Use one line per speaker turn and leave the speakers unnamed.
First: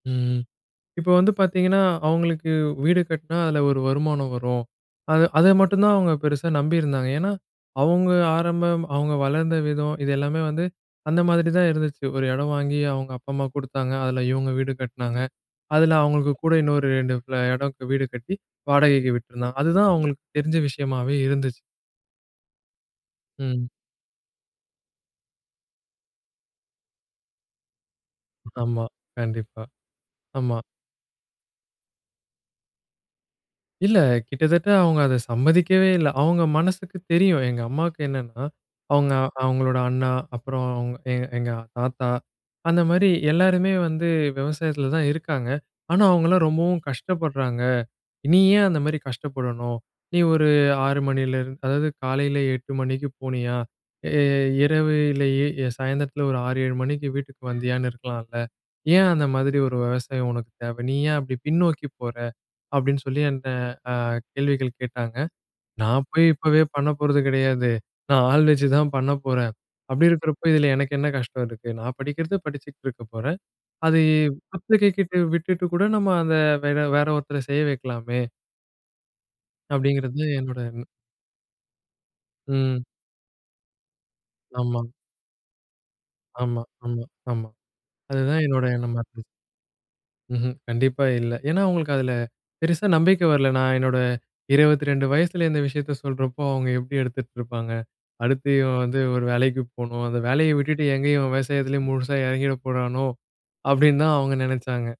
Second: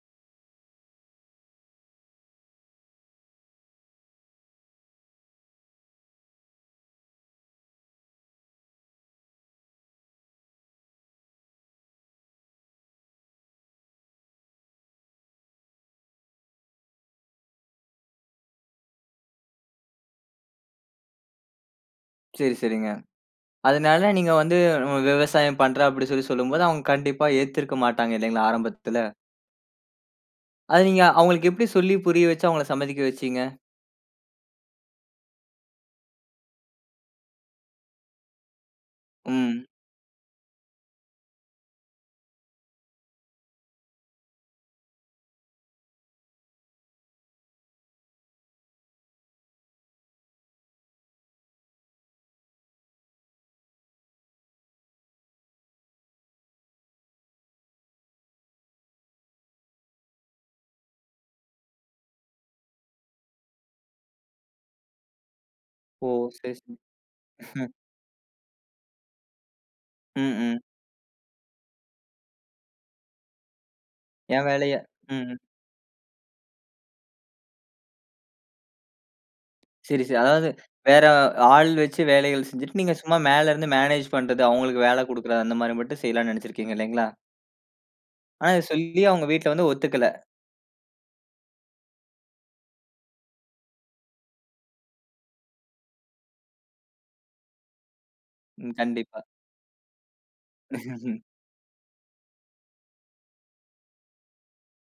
ம். இப்ப வந்து பார்த்தீங்கன்னா அவங்களுக்கு வீடு கட்டினா அதில ஒரு வருமானம் வரும். அதை அதை மட்டும் தான் அவங்க பெருசா நம்பியிருந்தாங்க. ஏன்னா அவங்க ஆரம்பம், அவங்க வளர்ந்த விதம், இது எல்லாமே வந்து அந்த மாரிதான் இருந்துச்சு. ஒரு இடம் வாங்கி அவங்க அப்பா அம்மா குடுத்தாங்க. அதில இவங்க வீடு கட்டினாங்க. அதில அவங்களுக்கு கூட இன்னொரு 2 ஃப்ல இடம் வீடு கட்டி வாடகைக்கு விட்டுருந்தாங்க. அதுதான் அவங்களுக்கு தெரிஞ்ச விஷயமாவே இருந்துச்சு.
சரி, சரிங்க.
ம்.
அதனால நீங்க வந்து விவசாயம் பண்றேன் அப்படின்னு சொல்லி சொல்லும்போது, அவங்க கண்டிப்பா ஏத்திருக்க மாட்டாங்க இல்லைங்களா
ஆமா.
ஆரம்பத்தில?
கண்டிப்பா, ஆமா.
அதை நீங்க, அவங்களுக்கு எப்படி சொல்லி புரிய வச்சு அவங்கள சம்மதிக்க வச்சீங்க?
இல்ல. கிட்டத்தட்ட அவங்க அதை சம்மதிக்கவே இல்லை. அவங்க மனசுக்கு தெரியும். எங்க அம்மாவுக்கு என்னன்னா அவங்க,
ம்.
அவங்களோட அண்ணா, அப்புறம் எங் எங்க ஆத்தா அந்த மாரி எல்லாருமே வந்து விவசாயத்தில தான் இருக்காங்க. ஆனா அவங்கலாம் ரொம்பவும் கஷ்டப்படுறாங்க. "நீ ஏன் அந்த மாரி கஷ்டப்படணும். நீ ஒரு 6 மணிலருந்து அதாவது காலையில் 8 மணிக்கு போனியா இ இரவிலேயே எ சாயந்திரத்தில ஒரு 6, 7 மணிக்கு வீட்டுக்கு வந்தியான்னு இருக்கலாம்ல. ஏன் அந்த மாதிரி ஒரு விவசாயம் உனக்கு தேவை? நீ ஏன் அப்படி பின்னோக்கி போற?" அப்படின்னு சொல்லி என்ட்ட அ கேள்விகள் கேட்டாங்க. "நான்
ஓ!
போய்
சரி,
இப்பவே
சரி.
பண்ண போறது கிடையாது. நான் ஆள் வச்சு தான் பண்ணப்போறேன். அப்படி
ம்.
இருக்கிறப்போ
ம்.
இதில எனக்கு என்ன கஷ்டம் இருக்கு? நான் படிக்கிறது படிச்சிட்டு இருக்கப் போறேன். அது
என் வேலைய
[unintelligible] கிட்ட
ம். ம்.
விட்டுட்டு கூட நம்ம அதை வேற வேற ஒருத்தரை செய்ய வைக்கலாமே?"
சரி, சரி.
அப்படிங்கிறது
அதாவது
என்னோட எண்ணம்.
வேற ஆள் வச்சு வேலைகள் செஞ்சுட்டு,
ம்.
நீங்க சும்மா மேல இருந்து மேனேஜ் பண்றது.
ஆமா.
அவங்களுக்கு வேல குடுக்கிறது. அந்த மாரி மட்டும் செய்யலான்னு
ஆமா,
நினைச்சிருக்கீங்க
ஆமா,
இல்லைங்களா?
ஆமா. அதுதான்
ஆனா இதை
என்னோட எண்ணமா
சொல்லியும்
இருந்தது.
உங்க வீட்ல வந்து ஒத்துக்கல.
ம்ஹ்ம். கண்டிப்பா இல்ல. ஏன்னா, அவங்களுக்கு அதில பெருசா நம்பிக்கை வரல. நான் என்னோட 22 வயசில இந்த விஷயத்த சொல்றப்போ அவங்க எப்படி எடுத்துட்டு இருப்பாங்க, "அடுத்து
ம்.
இவன் வந்து
கண்டிப்பா.
ஒரு வேலைக்கு போணும். அந்த வேலைய விட்டுட்டு எங்க இவன் விவசாயத்திலே முழுசா இறங்கிடப் போறானோ?" அப்படின்னு தான் அவங்க நினைச்சாங்க.